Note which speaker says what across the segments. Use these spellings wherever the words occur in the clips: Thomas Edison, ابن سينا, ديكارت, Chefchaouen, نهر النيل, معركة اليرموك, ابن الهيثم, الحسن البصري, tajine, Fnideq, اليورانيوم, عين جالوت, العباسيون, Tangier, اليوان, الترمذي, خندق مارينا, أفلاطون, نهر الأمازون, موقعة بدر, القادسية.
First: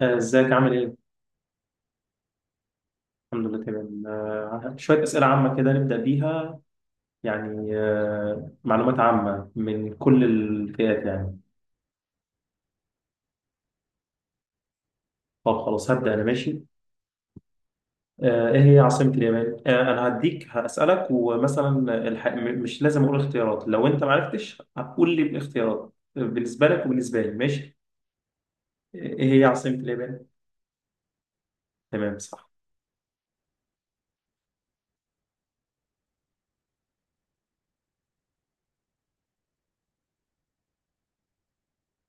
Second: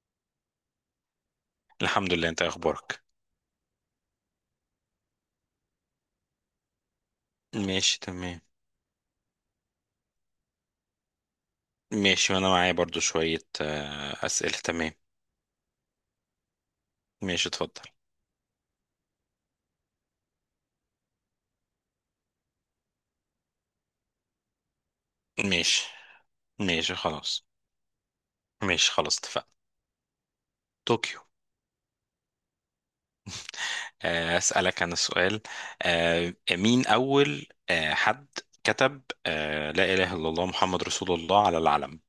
Speaker 1: ازيك عامل ايه؟
Speaker 2: الحمد لله، انت ايه اخبارك؟
Speaker 1: الحمد لله تمام. شوية أسئلة عامة كده نبدأ بيها. يعني
Speaker 2: ماشي تمام.
Speaker 1: معلومات عامة من كل الفئات يعني.
Speaker 2: ماشي، وانا معايا برضو شوية اسئلة. تمام.
Speaker 1: طب خلاص، هبدأ أنا ماشي.
Speaker 2: ماشي اتفضل.
Speaker 1: إيه هي عاصمة اليابان؟ أنا هديك هسألك ومثلا. مش لازم أقول اختيارات، لو أنت معرفتش هتقول لي الاختيارات
Speaker 2: ماشي
Speaker 1: بالنسبة لك
Speaker 2: ماشي
Speaker 1: وبالنسبة لي،
Speaker 2: خلاص.
Speaker 1: ماشي؟
Speaker 2: ماشي خلاص
Speaker 1: إيه هي
Speaker 2: اتفقنا.
Speaker 1: عاصمة اليابان؟
Speaker 2: طوكيو.
Speaker 1: تمام، صح.
Speaker 2: اسألك انا سؤال. مين اول حد كتب لا اله الا الله محمد رسول الله على العلم؟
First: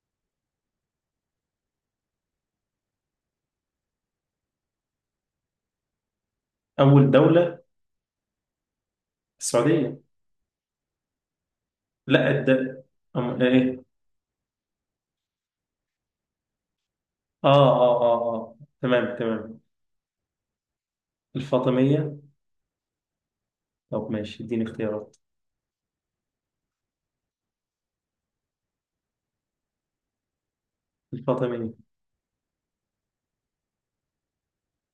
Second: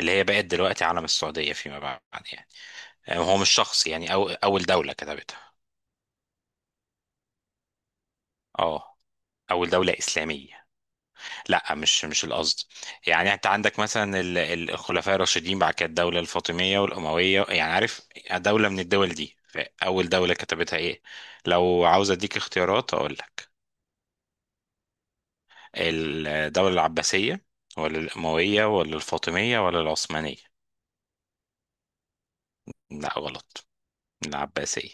Speaker 2: اللي هي بقت دلوقتي علم السعودية فيما بعد يعني. هو مش شخص يعني اول دولة كتبتها.
Speaker 1: أول دولة،
Speaker 2: اه. اول دولة
Speaker 1: السعودية.
Speaker 2: اسلامية؟ لا مش مش
Speaker 1: لا،
Speaker 2: القصد. يعني انت عندك
Speaker 1: إيه؟
Speaker 2: مثلا الخلفاء الراشدين، بعد كده الدوله الفاطميه والامويه، يعني عارف، دوله من الدول
Speaker 1: تمام،
Speaker 2: دي،
Speaker 1: تمام.
Speaker 2: فاول دوله كتبتها ايه؟ لو عاوز
Speaker 1: الفاطمية.
Speaker 2: اديك اختيارات اقول لك.
Speaker 1: طب ماشي، اديني اختيارات.
Speaker 2: الدوله العباسيه، ولا الامويه، ولا الفاطميه، ولا العثمانيه.
Speaker 1: الفاطمية.
Speaker 2: لا غلط. العباسيه.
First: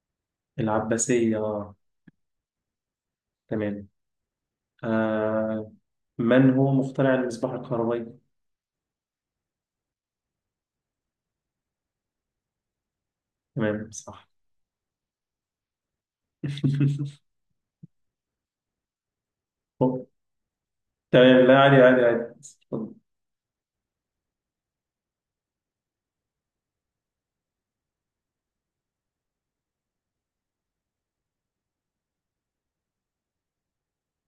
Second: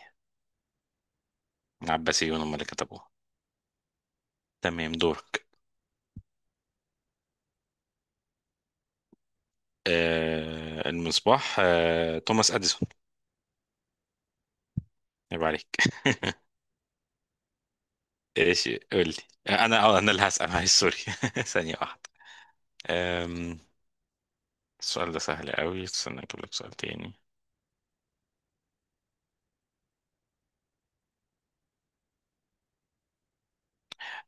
Speaker 1: العباسية،
Speaker 2: العباسيون هم اللي كتبوها.
Speaker 1: تمام.
Speaker 2: تمام دورك.
Speaker 1: آه من هو مخترع المصباح الكهربائي؟
Speaker 2: آه المصباح، آه توماس اديسون.
Speaker 1: تمام، صح.
Speaker 2: يبقى عليك. ايش قولي. انا اه
Speaker 1: طب،
Speaker 2: انا اللي هسأل، معلش سوري.
Speaker 1: تمام، لا، عادي
Speaker 2: ثانية
Speaker 1: عادي
Speaker 2: واحدة.
Speaker 1: عادي، اتفضل.
Speaker 2: أم... السؤال ده سهل قوي، استنى اجيب لك سؤال تاني.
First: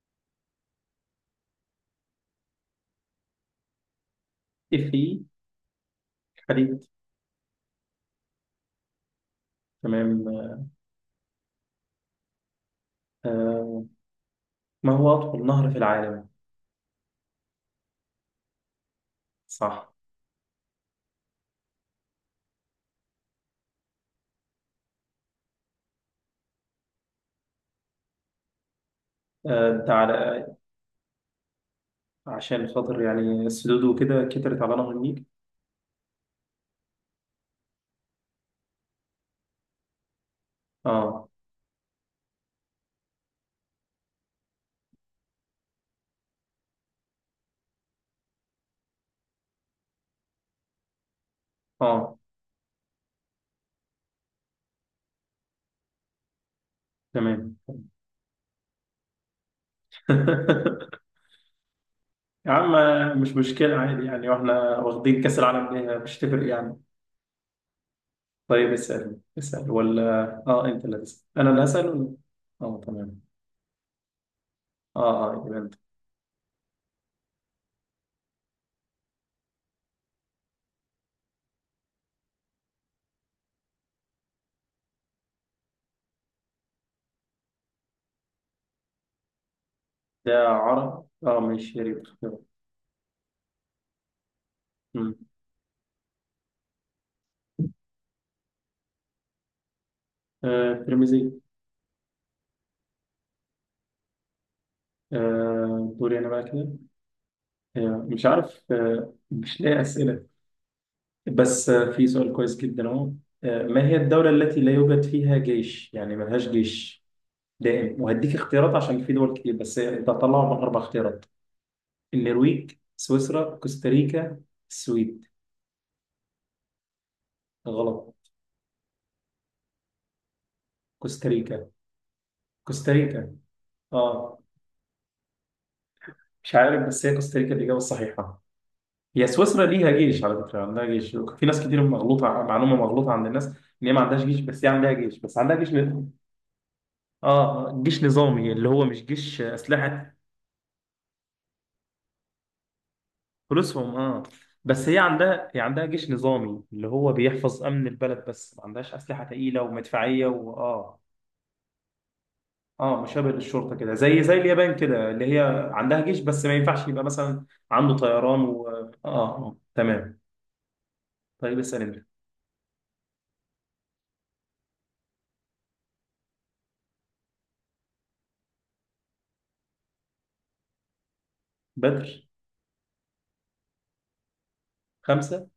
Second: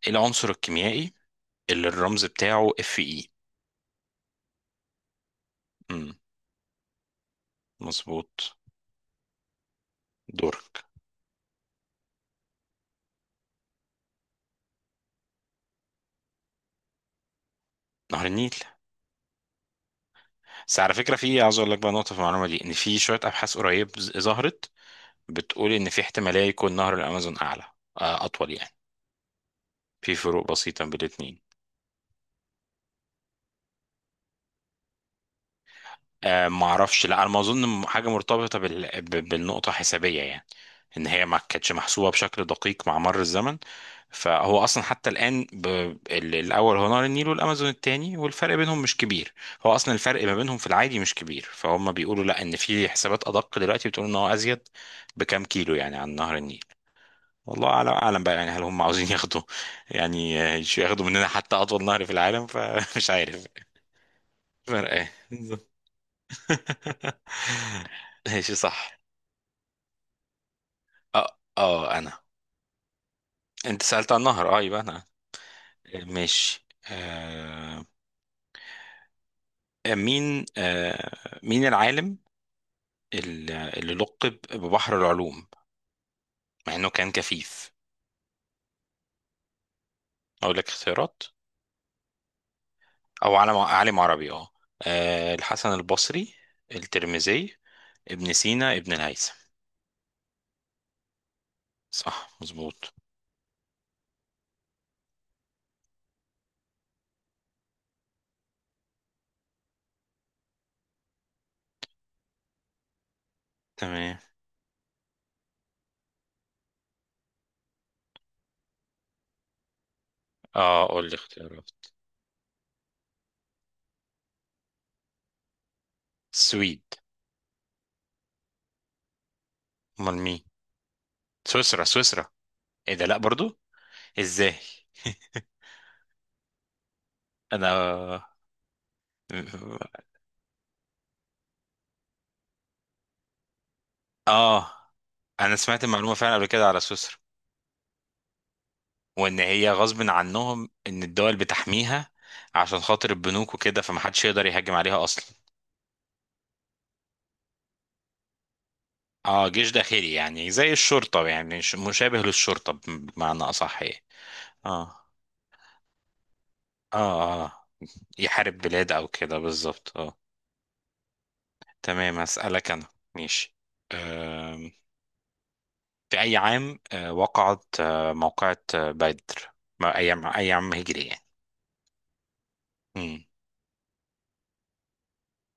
Speaker 2: ايه العنصر الكيميائي اللي الرمز بتاعه اف اي؟
Speaker 1: ايه،
Speaker 2: امم
Speaker 1: في حديد.
Speaker 2: مظبوط.
Speaker 1: تمام.
Speaker 2: دورك.
Speaker 1: آه ما هو أطول نهر في العالم؟
Speaker 2: نهر النيل.
Speaker 1: صح.
Speaker 2: بس على فكرة في عاوز اقول لك بقى نقطة في المعلومة دي، ان في شوية ابحاث قريب ظهرت بتقول ان في احتمالية يكون نهر الامازون اعلى، اطول يعني.
Speaker 1: انت على،
Speaker 2: في فروق بسيطة بين الاتنين.
Speaker 1: عشان خاطر يعني السدود وكده كترت على نهر النيل.
Speaker 2: آه ما اعرفش، لا انا ما اظن، حاجه مرتبطه بالنقطه حسابيه يعني، ان هي
Speaker 1: اه،
Speaker 2: ما كانتش محسوبه بشكل دقيق مع مر الزمن. فهو اصلا حتى الان الاول هو نهر النيل والامازون التاني والفرق بينهم مش كبير. هو اصلا الفرق ما بينهم في العادي مش كبير، فهم
Speaker 1: اه،
Speaker 2: بيقولوا لا، ان في حسابات ادق دلوقتي بتقول ان هو ازيد بكام كيلو يعني عن نهر النيل.
Speaker 1: تمام.
Speaker 2: والله اعلم اعلم بقى، يعني هل هم عاوزين ياخدوا يعني ياخدوا مننا حتى اطول نهر في العالم،
Speaker 1: يا عم،
Speaker 2: فمش
Speaker 1: مش
Speaker 2: عارف.
Speaker 1: مشكلة، عادي يعني، واحنا
Speaker 2: فرق ايه؟
Speaker 1: واخدين كأس العالم ليه، مش تفرق يعني.
Speaker 2: ماشي
Speaker 1: طيب،
Speaker 2: صح.
Speaker 1: اسأل اسأل ولا؟ اه، انت اللي تسأل انا اللي هسأل
Speaker 2: اه
Speaker 1: ولا؟
Speaker 2: انا.
Speaker 1: اه، تمام.
Speaker 2: انت سألت عن النهر، اه يبقى انا.
Speaker 1: اه اه، يبقى انت.
Speaker 2: ماشي. آه مين، آه مين العالم اللي لقب ببحر العلوم مع انه كان كفيف؟
Speaker 1: ده
Speaker 2: اقول لك
Speaker 1: عرب،
Speaker 2: اختيارات،
Speaker 1: اه، ماشي يا ريت.
Speaker 2: او عالم، عالم عربي اه.
Speaker 1: أمم.
Speaker 2: الحسن البصري، الترمذي، ابن سينا، ابن الهيثم.
Speaker 1: ترمزي.
Speaker 2: صح مظبوط.
Speaker 1: دوري انا بقى كده. مش عارف، مش لاقي اسئلة. بس في سؤال كويس جدا اهو. ما هي
Speaker 2: تمام.
Speaker 1: الدولة التي لا يوجد فيها جيش، يعني ملهاش جيش دائم؟ وهديك اختيارات عشان في دول كتير، بس انت هتطلعهم من اربع
Speaker 2: اه قول لي
Speaker 1: اختيارات.
Speaker 2: اختيارات.
Speaker 1: النرويج، سويسرا، كوستاريكا، السويد.
Speaker 2: السويد.
Speaker 1: غلط.
Speaker 2: امال مين؟
Speaker 1: كوستاريكا.
Speaker 2: سويسرا سويسرا. ايه ده، لا
Speaker 1: كوستاريكا،
Speaker 2: برضو؟
Speaker 1: اه.
Speaker 2: ازاي؟
Speaker 1: مش عارف، بس هي كوستاريكا الإجابة
Speaker 2: انا،
Speaker 1: الصحيحة. هي سويسرا ليها جيش على فكرة، عندها جيش، في ناس كتير مغلوطة، معلومة مغلوطة عند الناس إن هي ما عندهاش جيش، بس هي
Speaker 2: اه
Speaker 1: عندها جيش، بس
Speaker 2: انا
Speaker 1: عندها جيش
Speaker 2: سمعت المعلومه فعلا قبل كده على سويسرا،
Speaker 1: جيش نظامي اللي هو مش
Speaker 2: وان
Speaker 1: جيش
Speaker 2: هي غصب
Speaker 1: أسلحة.
Speaker 2: عنهم ان الدول بتحميها عشان خاطر البنوك وكده،
Speaker 1: فلوسهم، اه.
Speaker 2: فمحدش يقدر يهاجم
Speaker 1: بس هي
Speaker 2: عليها اصلا.
Speaker 1: عندها، جيش نظامي اللي هو بيحفظ أمن البلد، بس ما عندهاش أسلحة
Speaker 2: اه
Speaker 1: تقيلة
Speaker 2: جيش داخلي
Speaker 1: ومدفعية
Speaker 2: يعني
Speaker 1: واه
Speaker 2: زي
Speaker 1: اه
Speaker 2: الشرطه، يعني مشابه للشرطه
Speaker 1: مشابه
Speaker 2: بمعنى
Speaker 1: للشرطة
Speaker 2: اصح
Speaker 1: كده،
Speaker 2: يعني.
Speaker 1: زي اليابان
Speaker 2: اه
Speaker 1: كده، اللي هي عندها جيش بس ما ينفعش يبقى مثلا
Speaker 2: اه،
Speaker 1: عنده طيران
Speaker 2: يحارب
Speaker 1: و... اه
Speaker 2: بلاد او كده، بالظبط اه.
Speaker 1: تمام. طيب، اسأل انت.
Speaker 2: تمام هسألك انا. ماشي. آم، في اي عام وقعت موقعة بدر؟ ايام ايام هجري
Speaker 1: بدر،
Speaker 2: يعني.
Speaker 1: خمسة.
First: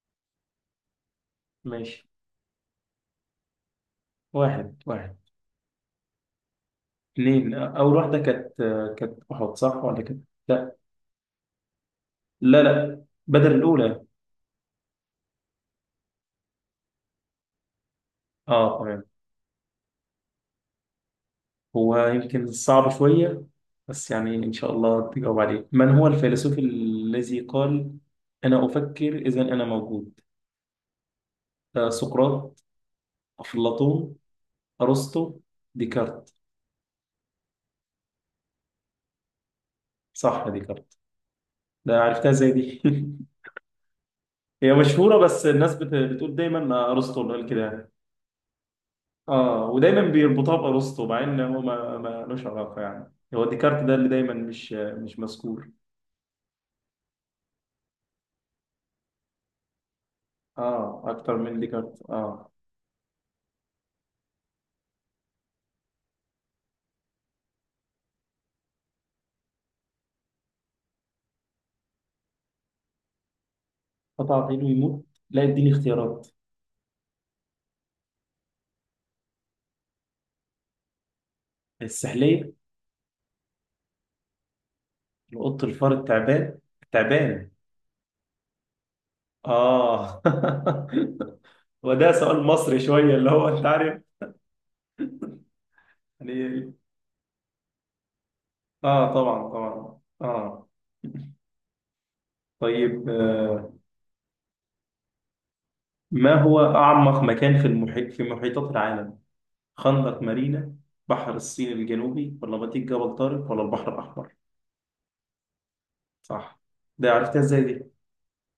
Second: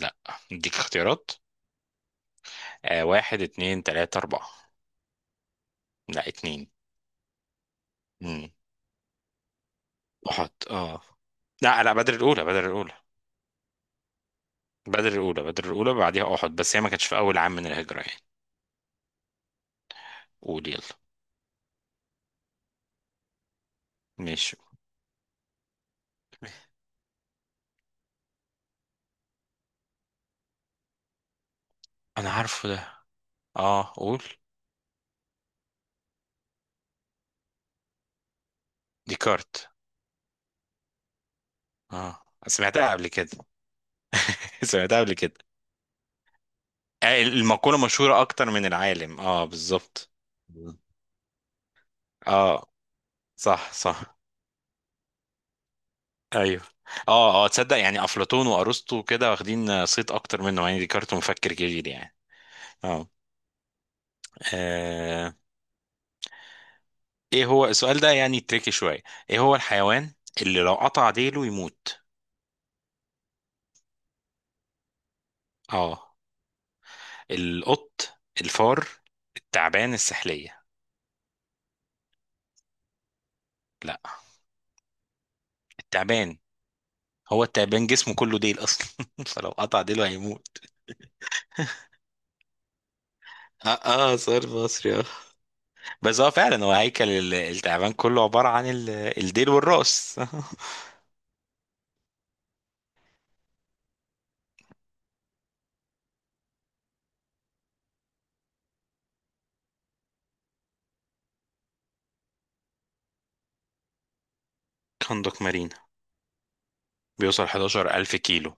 Speaker 2: لا اديك اختيارات.
Speaker 1: ماشي.
Speaker 2: آه واحد، اتنين، تلاتة، أربعة.
Speaker 1: واحد، واحد،
Speaker 2: لا اتنين.
Speaker 1: اثنين. أول واحدة
Speaker 2: مم.
Speaker 1: كانت، كانت أحد صح ولا كانت،
Speaker 2: أحد
Speaker 1: لا.
Speaker 2: اه. لا لا، بدر الأولى،
Speaker 1: لا
Speaker 2: بدر الأولى
Speaker 1: لا، بدر الأولى.
Speaker 2: بدر الأولى بدر الأولى بعديها أحد، بس هي ما كانتش في أول عام من الهجرة يعني.
Speaker 1: اه، تمام.
Speaker 2: قول يلا.
Speaker 1: هو يمكن صعب شوية، بس يعني إن
Speaker 2: ماشي.
Speaker 1: شاء الله تجاوب عليه. من هو الفيلسوف الذي قال أنا أفكر إذا أنا موجود؟
Speaker 2: أنا
Speaker 1: سقراط،
Speaker 2: عارفه ده. اه
Speaker 1: أفلاطون،
Speaker 2: قول.
Speaker 1: أرسطو، ديكارت.
Speaker 2: ديكارت.
Speaker 1: صح، ديكارت. ده
Speaker 2: اه
Speaker 1: عرفتها زي دي
Speaker 2: سمعتها قبل كده.
Speaker 1: هي
Speaker 2: سمعتها قبل
Speaker 1: مشهورة،
Speaker 2: كده.
Speaker 1: بس الناس بتقول دايما أرسطو اللي قال كده
Speaker 2: المقولة
Speaker 1: يعني.
Speaker 2: مشهورة أكتر من العالم، اه
Speaker 1: اه، ودايما
Speaker 2: بالظبط.
Speaker 1: بيربطوها بارسطو مع ان هو ما لوش
Speaker 2: اه
Speaker 1: علاقه يعني، هو
Speaker 2: صح
Speaker 1: ديكارت ده اللي
Speaker 2: صح.
Speaker 1: دايما مش مذكور.
Speaker 2: ايوه. اه اه، تصدق يعني افلاطون وارسطو كده واخدين صيت اكتر منه يعني،
Speaker 1: اه،
Speaker 2: ديكارت
Speaker 1: اكتر
Speaker 2: مفكر
Speaker 1: من
Speaker 2: كبير
Speaker 1: ديكارت،
Speaker 2: يعني.
Speaker 1: اه.
Speaker 2: اه. آه، ايه هو السؤال ده يعني، تريكي شويه. ايه هو الحيوان اللي لو قطع ديله يموت؟
Speaker 1: قطع عينه يموت؟ لا، اديني
Speaker 2: اه،
Speaker 1: اختيارات.
Speaker 2: القط، الفار، التعبان، السحليه.
Speaker 1: السحليه.
Speaker 2: لا.
Speaker 1: القط، الفار،
Speaker 2: التعبان.
Speaker 1: التعبان.
Speaker 2: هو
Speaker 1: التعبان.
Speaker 2: التعبان جسمه كله ديل اصلا فلو قطع ديله
Speaker 1: اه
Speaker 2: هيموت.
Speaker 1: وده سؤال مصري شويه، اللي هو انت
Speaker 2: اه,
Speaker 1: عارف
Speaker 2: آه صار مصري اه. بس هو
Speaker 1: يعني
Speaker 2: فعلا هو
Speaker 1: إيه؟
Speaker 2: هيكل التعبان كله عباره عن
Speaker 1: اه طبعا،
Speaker 2: الديل
Speaker 1: طبعا،
Speaker 2: والراس.
Speaker 1: اه. طيب ما هو اعمق مكان في المحيط، في محيطات العالم؟ خندق مارينا، بحر الصين الجنوبي، ولا بطيق جبل طارق، ولا البحر الأحمر؟
Speaker 2: كندق مارين.
Speaker 1: صح. ده عرفتها
Speaker 2: بيوصل
Speaker 1: ازاي دي؟
Speaker 2: 11,000 كيلو.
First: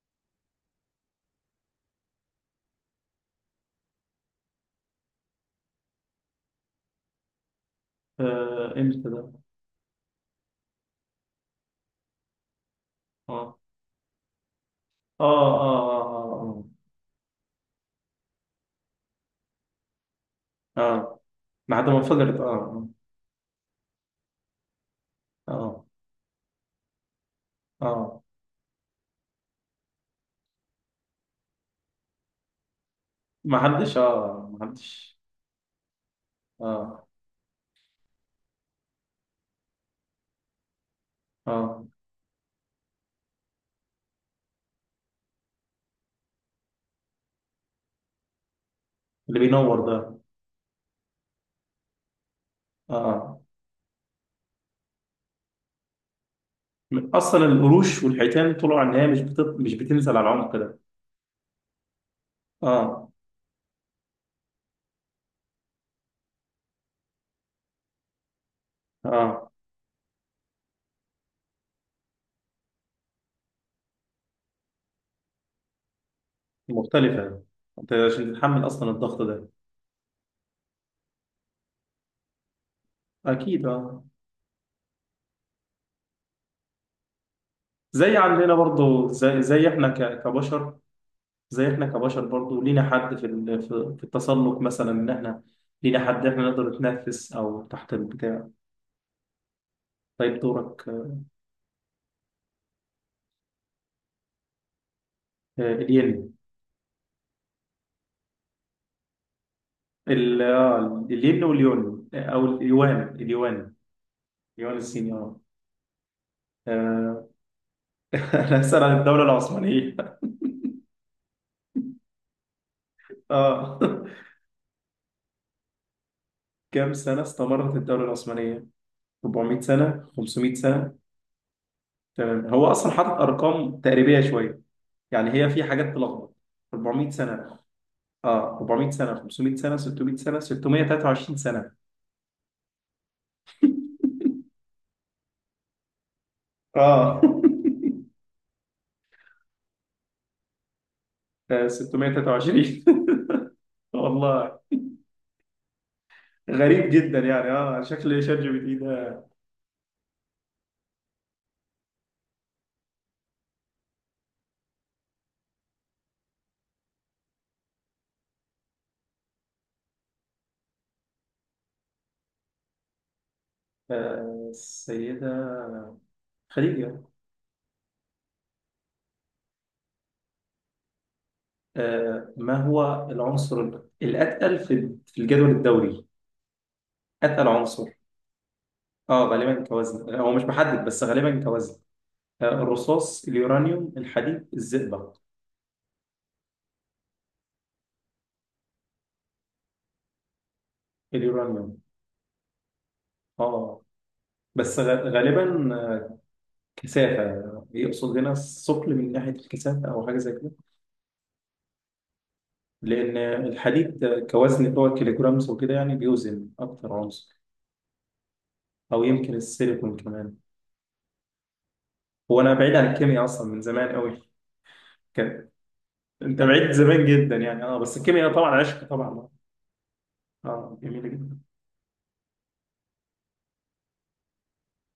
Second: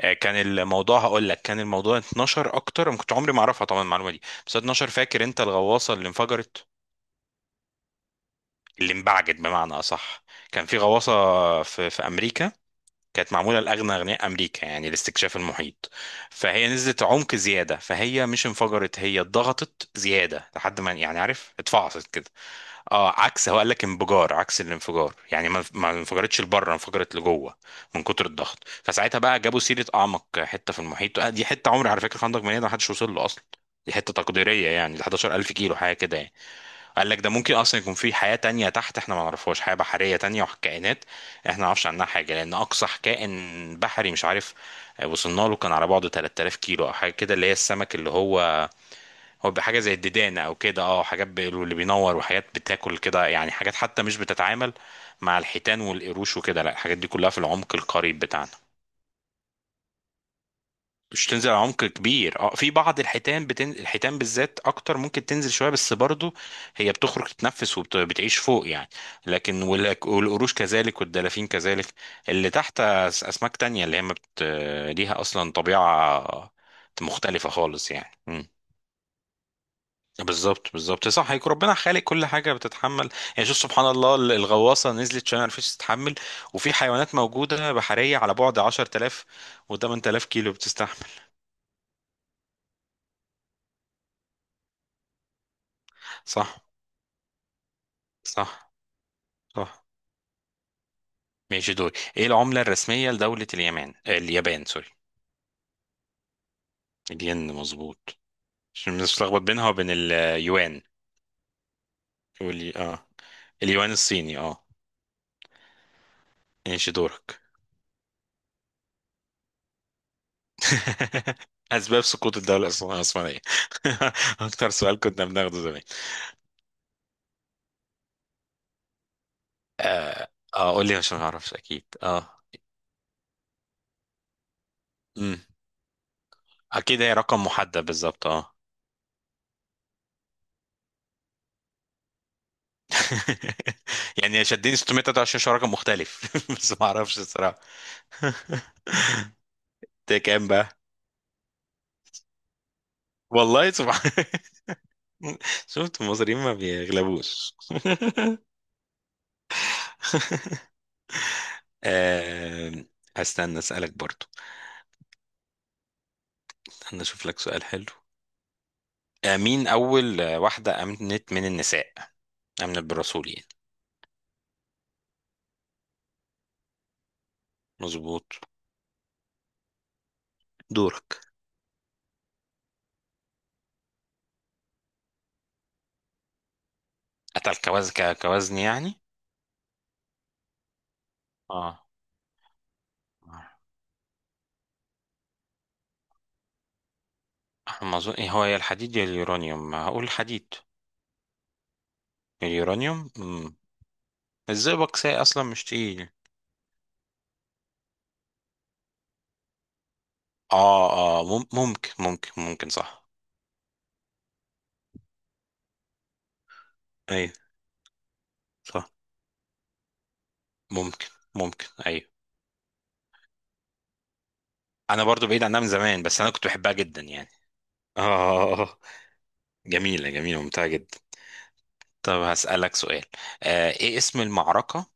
Speaker 2: كان الموضوع هقول لك، كان الموضوع 12 اكتر، انا كنت عمري ما اعرفها طبعا المعلومه دي، بس 12 فاكر انت الغواصه اللي انفجرت، اللي
Speaker 1: امتى ده؟
Speaker 2: انبعجت بمعنى اصح. كان في غواصه في امريكا، كانت
Speaker 1: اه،
Speaker 2: معمولة لأغنى أغنياء أمريكا يعني
Speaker 1: اه،
Speaker 2: لاستكشاف المحيط.
Speaker 1: اه، اه،
Speaker 2: فهي نزلت عمق زيادة، فهي مش انفجرت، هي اتضغطت زيادة
Speaker 1: اه،
Speaker 2: لحد ما،
Speaker 1: اه،
Speaker 2: يعني
Speaker 1: آه.
Speaker 2: عارف
Speaker 1: ما حد، ما
Speaker 2: اتفعصت كده.
Speaker 1: انفجرت، اه.
Speaker 2: اه عكس، هو قال لك انفجار، عكس الانفجار يعني،
Speaker 1: اه،
Speaker 2: ما
Speaker 1: اه،
Speaker 2: ما انفجرتش لبره انفجرت لجوه من
Speaker 1: آه.
Speaker 2: كتر الضغط. فساعتها بقى جابوا سيرة أعمق حتة في المحيط، دي حتة عمري على فكرة، خندق مليان، ما حدش وصل له أصلا،
Speaker 1: ما
Speaker 2: دي
Speaker 1: حدش،
Speaker 2: حتة
Speaker 1: اه، ما
Speaker 2: تقديرية يعني،
Speaker 1: حدش.
Speaker 2: 11,000 كيلو حاجة كده يعني.
Speaker 1: اه،
Speaker 2: قال لك ده ممكن اصلا يكون في حياه تانية تحت احنا ما نعرفهاش، حياه بحريه تانية وكائنات احنا ما
Speaker 1: اه،
Speaker 2: نعرفش عنها حاجه، لان اقصى كائن بحري مش عارف وصلنا له كان على بعده 3000 كيلو او حاجه كده، اللي هي السمك اللي هو،
Speaker 1: اللي
Speaker 2: هو بحاجه
Speaker 1: بينور
Speaker 2: زي
Speaker 1: ده.
Speaker 2: الديدانه او كده اه، حاجات اللي بينور وحاجات بتاكل كده
Speaker 1: اه.
Speaker 2: يعني، حاجات حتى مش بتتعامل مع الحيتان والقروش وكده، لا الحاجات دي كلها في
Speaker 1: اصلا
Speaker 2: العمق
Speaker 1: القروش
Speaker 2: القريب بتاعنا.
Speaker 1: والحيتان طلعوا ان هي مش بتنزل على العمق ده.
Speaker 2: مش تنزل على عمق كبير، اه في بعض
Speaker 1: اه،
Speaker 2: الحيتان الحيتان بالذات اكتر ممكن تنزل شويه، بس برضو هي بتخرج تتنفس وبتعيش فوق يعني.
Speaker 1: اه،
Speaker 2: لكن والقروش كذلك والدلافين كذلك. اللي تحت اسماك تانية، اللي هي ما بت...، ليها اصلا طبيعه
Speaker 1: مختلفة.
Speaker 2: مختلفه خالص
Speaker 1: انت
Speaker 2: يعني.
Speaker 1: عشان
Speaker 2: مم.
Speaker 1: تتحمل اصلا الضغط ده،
Speaker 2: بالظبط بالظبط صح، هيك ربنا خالق كل حاجه بتتحمل يعني. شوف
Speaker 1: اكيد،
Speaker 2: سبحان
Speaker 1: اه.
Speaker 2: الله، الغواصه نزلت عشان ما عرفتش تتحمل، وفي حيوانات موجوده
Speaker 1: زي
Speaker 2: بحريه على
Speaker 1: عندنا
Speaker 2: بعد
Speaker 1: برضه،
Speaker 2: 10,000
Speaker 1: زي احنا
Speaker 2: و8000 كيلو
Speaker 1: كبشر.
Speaker 2: بتستحمل.
Speaker 1: زي احنا كبشر برضه، لينا حد في ال- في في التسلق مثلا، ان احنا لينا حد احنا
Speaker 2: صح
Speaker 1: نقدر نتنفس او تحت البتاع.
Speaker 2: صح صح.
Speaker 1: طيب، دورك.
Speaker 2: ماشي دول. ايه العملة الرسمية لدولة اليمن، اليابان سوري؟
Speaker 1: الين.
Speaker 2: الين مظبوط. عشان بنتلخبط بينها وبين اليوان.
Speaker 1: الين واليون، او
Speaker 2: اه،
Speaker 1: اليوان. اليوان.
Speaker 2: اليوان الصيني اه.
Speaker 1: اليوان الصيني، اه.
Speaker 2: ماشي
Speaker 1: آه،
Speaker 2: دورك.
Speaker 1: انا هسأل عن الدولة العثمانية
Speaker 2: اسباب سقوط الدولة العثمانية.
Speaker 1: اه،
Speaker 2: اكتر سؤال كنا بناخده زمان.
Speaker 1: كم سنة استمرت الدولة العثمانية؟ 400 سنة؟
Speaker 2: اه
Speaker 1: 500
Speaker 2: قول
Speaker 1: سنة؟
Speaker 2: لي عشان ما اعرفش اكيد اه.
Speaker 1: تمام، هو اصلا حاطط ارقام تقريبية شوية، يعني
Speaker 2: امم،
Speaker 1: هي في حاجات تلخبط.
Speaker 2: اكيد
Speaker 1: 400
Speaker 2: هي رقم
Speaker 1: سنة.
Speaker 2: محدد بالظبط اه.
Speaker 1: اه، 400 سنة، 500 سنة، 600 سنة، 623 سنة.
Speaker 2: يعني شدني 623 عشان رقم مختلف، بس ما اعرفش
Speaker 1: اه
Speaker 2: الصراحة. ده كام بقى؟
Speaker 1: 623
Speaker 2: والله سبحان.
Speaker 1: والله،
Speaker 2: شفت المصريين ما
Speaker 1: غريب جدا يعني،
Speaker 2: بيغلبوش.
Speaker 1: اه، شكل شات جي بي تي ده.
Speaker 2: آه، استنى اسالك برضو، استنى اشوف لك سؤال حلو. مين اول واحده امنت من النساء، امنت بالرسول يعني؟
Speaker 1: السيدة خديجة.
Speaker 2: مظبوط. دورك.
Speaker 1: ما هو العنصر الأتقل في الجدول الدوري؟ أتقل
Speaker 2: قتل
Speaker 1: عنصر.
Speaker 2: كوزن كوزن يعني.
Speaker 1: اه، غالبا كوزن. لا، هو مش محدد، بس غالبا كوزن.
Speaker 2: اه.
Speaker 1: الرصاص،
Speaker 2: آه،
Speaker 1: اليورانيوم، الحديد، الزئبق.
Speaker 2: ما اظن، إيه هو، يا الحديد يا اليورانيوم، هقول الحديد.
Speaker 1: اليورانيوم.
Speaker 2: اليورانيوم مم.
Speaker 1: اه، بس
Speaker 2: الزئبق ساي اصلا
Speaker 1: غالبا
Speaker 2: مش تقيل.
Speaker 1: كثافة، يقصد هنا الثقل من ناحية الكثافة أو حاجة زي كده.
Speaker 2: اه اه، ممكن ممكن صح.
Speaker 1: لأن الحديد كوزن، هو الكيلوجرامز وكده، يعني بيوزن أكتر
Speaker 2: ايوه
Speaker 1: عنصر.
Speaker 2: صح.
Speaker 1: أو يمكن السيليكون كمان.
Speaker 2: ممكن ايوه.
Speaker 1: هو أنا بعيد عن الكيمياء أصلا من زمان أوي.
Speaker 2: انا برضو بعيد
Speaker 1: كان
Speaker 2: عنها من زمان، بس انا
Speaker 1: أنت
Speaker 2: كنت
Speaker 1: بعيد
Speaker 2: بحبها جدا
Speaker 1: زمان
Speaker 2: يعني.
Speaker 1: جدا يعني، أه، بس الكيمياء طبعا
Speaker 2: اه.
Speaker 1: عشق، طبعا أه.
Speaker 2: جميلة ممتعة جدا.
Speaker 1: جميلة جدا.
Speaker 2: طب هسألك سؤال. آه ايه اسم المعركة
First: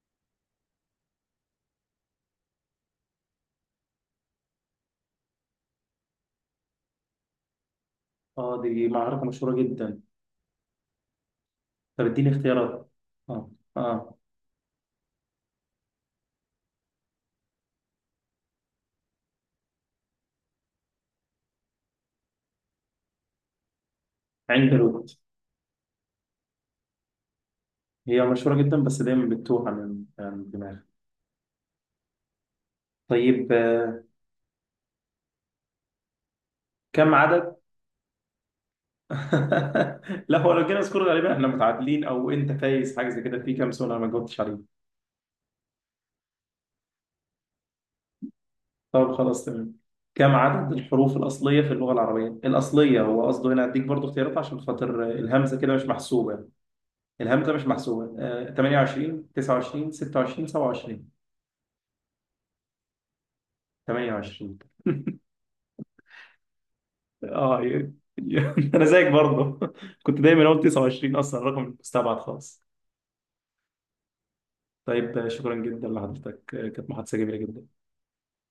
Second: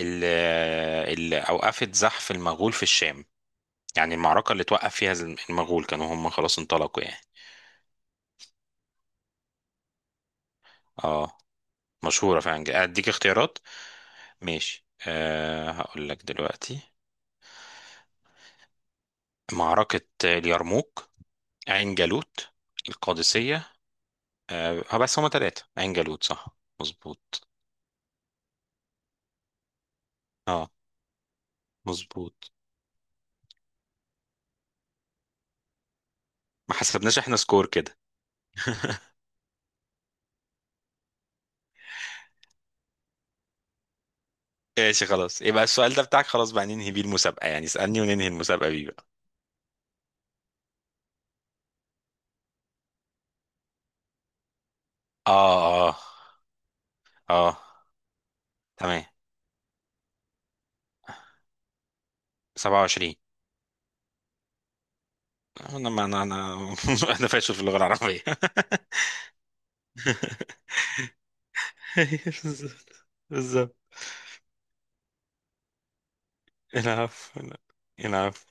Speaker 2: اللي, اللي اوقفت زحف المغول في الشام؟ يعني المعركة اللي توقف فيها المغول، كانوا هم خلاص انطلقوا يعني.
Speaker 1: أه، دي معركة مشهورة جدا.
Speaker 2: اه
Speaker 1: طب اديني
Speaker 2: مشهورة فعلا،
Speaker 1: اختيارات.
Speaker 2: اديك
Speaker 1: أه
Speaker 2: اختيارات.
Speaker 1: أه
Speaker 2: ماشي آه هقول لك دلوقتي. معركة اليرموك، عين جالوت، القادسية.
Speaker 1: عند
Speaker 2: آه
Speaker 1: الوقت.
Speaker 2: بس هما ثلاثة، عين جالوت صح مظبوط.
Speaker 1: هي مشهورة جدا، بس دايما بتتوه عن
Speaker 2: اه
Speaker 1: الدماغ.
Speaker 2: مظبوط.
Speaker 1: طيب
Speaker 2: ما
Speaker 1: كم
Speaker 2: حسبناش احنا
Speaker 1: عدد...
Speaker 2: سكور كده.
Speaker 1: لا، هو لو جينا سكور غالبا احنا متعادلين او انت فايز، حاجه زي كده، في كام سؤال انا ما جاوبتش عليه.
Speaker 2: ماشي خلاص، يبقى السؤال ده بتاعك، خلاص بقى ننهي بيه المسابقة يعني، اسألني وننهي المسابقة بيه بقى.
Speaker 1: طب خلاص، تمام. كم عدد الحروف الاصليه في اللغه العربيه؟ الاصليه هو قصده هنا. اديك برضو اختيارات عشان خاطر الهمزه كده مش
Speaker 2: اه اه
Speaker 1: محسوبه. الهمزه
Speaker 2: اه
Speaker 1: مش محسوبه.
Speaker 2: تمام.
Speaker 1: 28، 29، 26، 27.
Speaker 2: 27.
Speaker 1: 28.
Speaker 2: انا ما انا انا. انا فاشل
Speaker 1: اه،
Speaker 2: في اللغة العربية.
Speaker 1: ي- انا زيك برضو كنت دايما اقول 29، اصلا رقم مستبعد خالص.
Speaker 2: بالظبط بالظبط.
Speaker 1: طيب شكرا جدا لحضرتك، كانت محادثه جميله
Speaker 2: العفو
Speaker 1: جدا.
Speaker 2: العفو.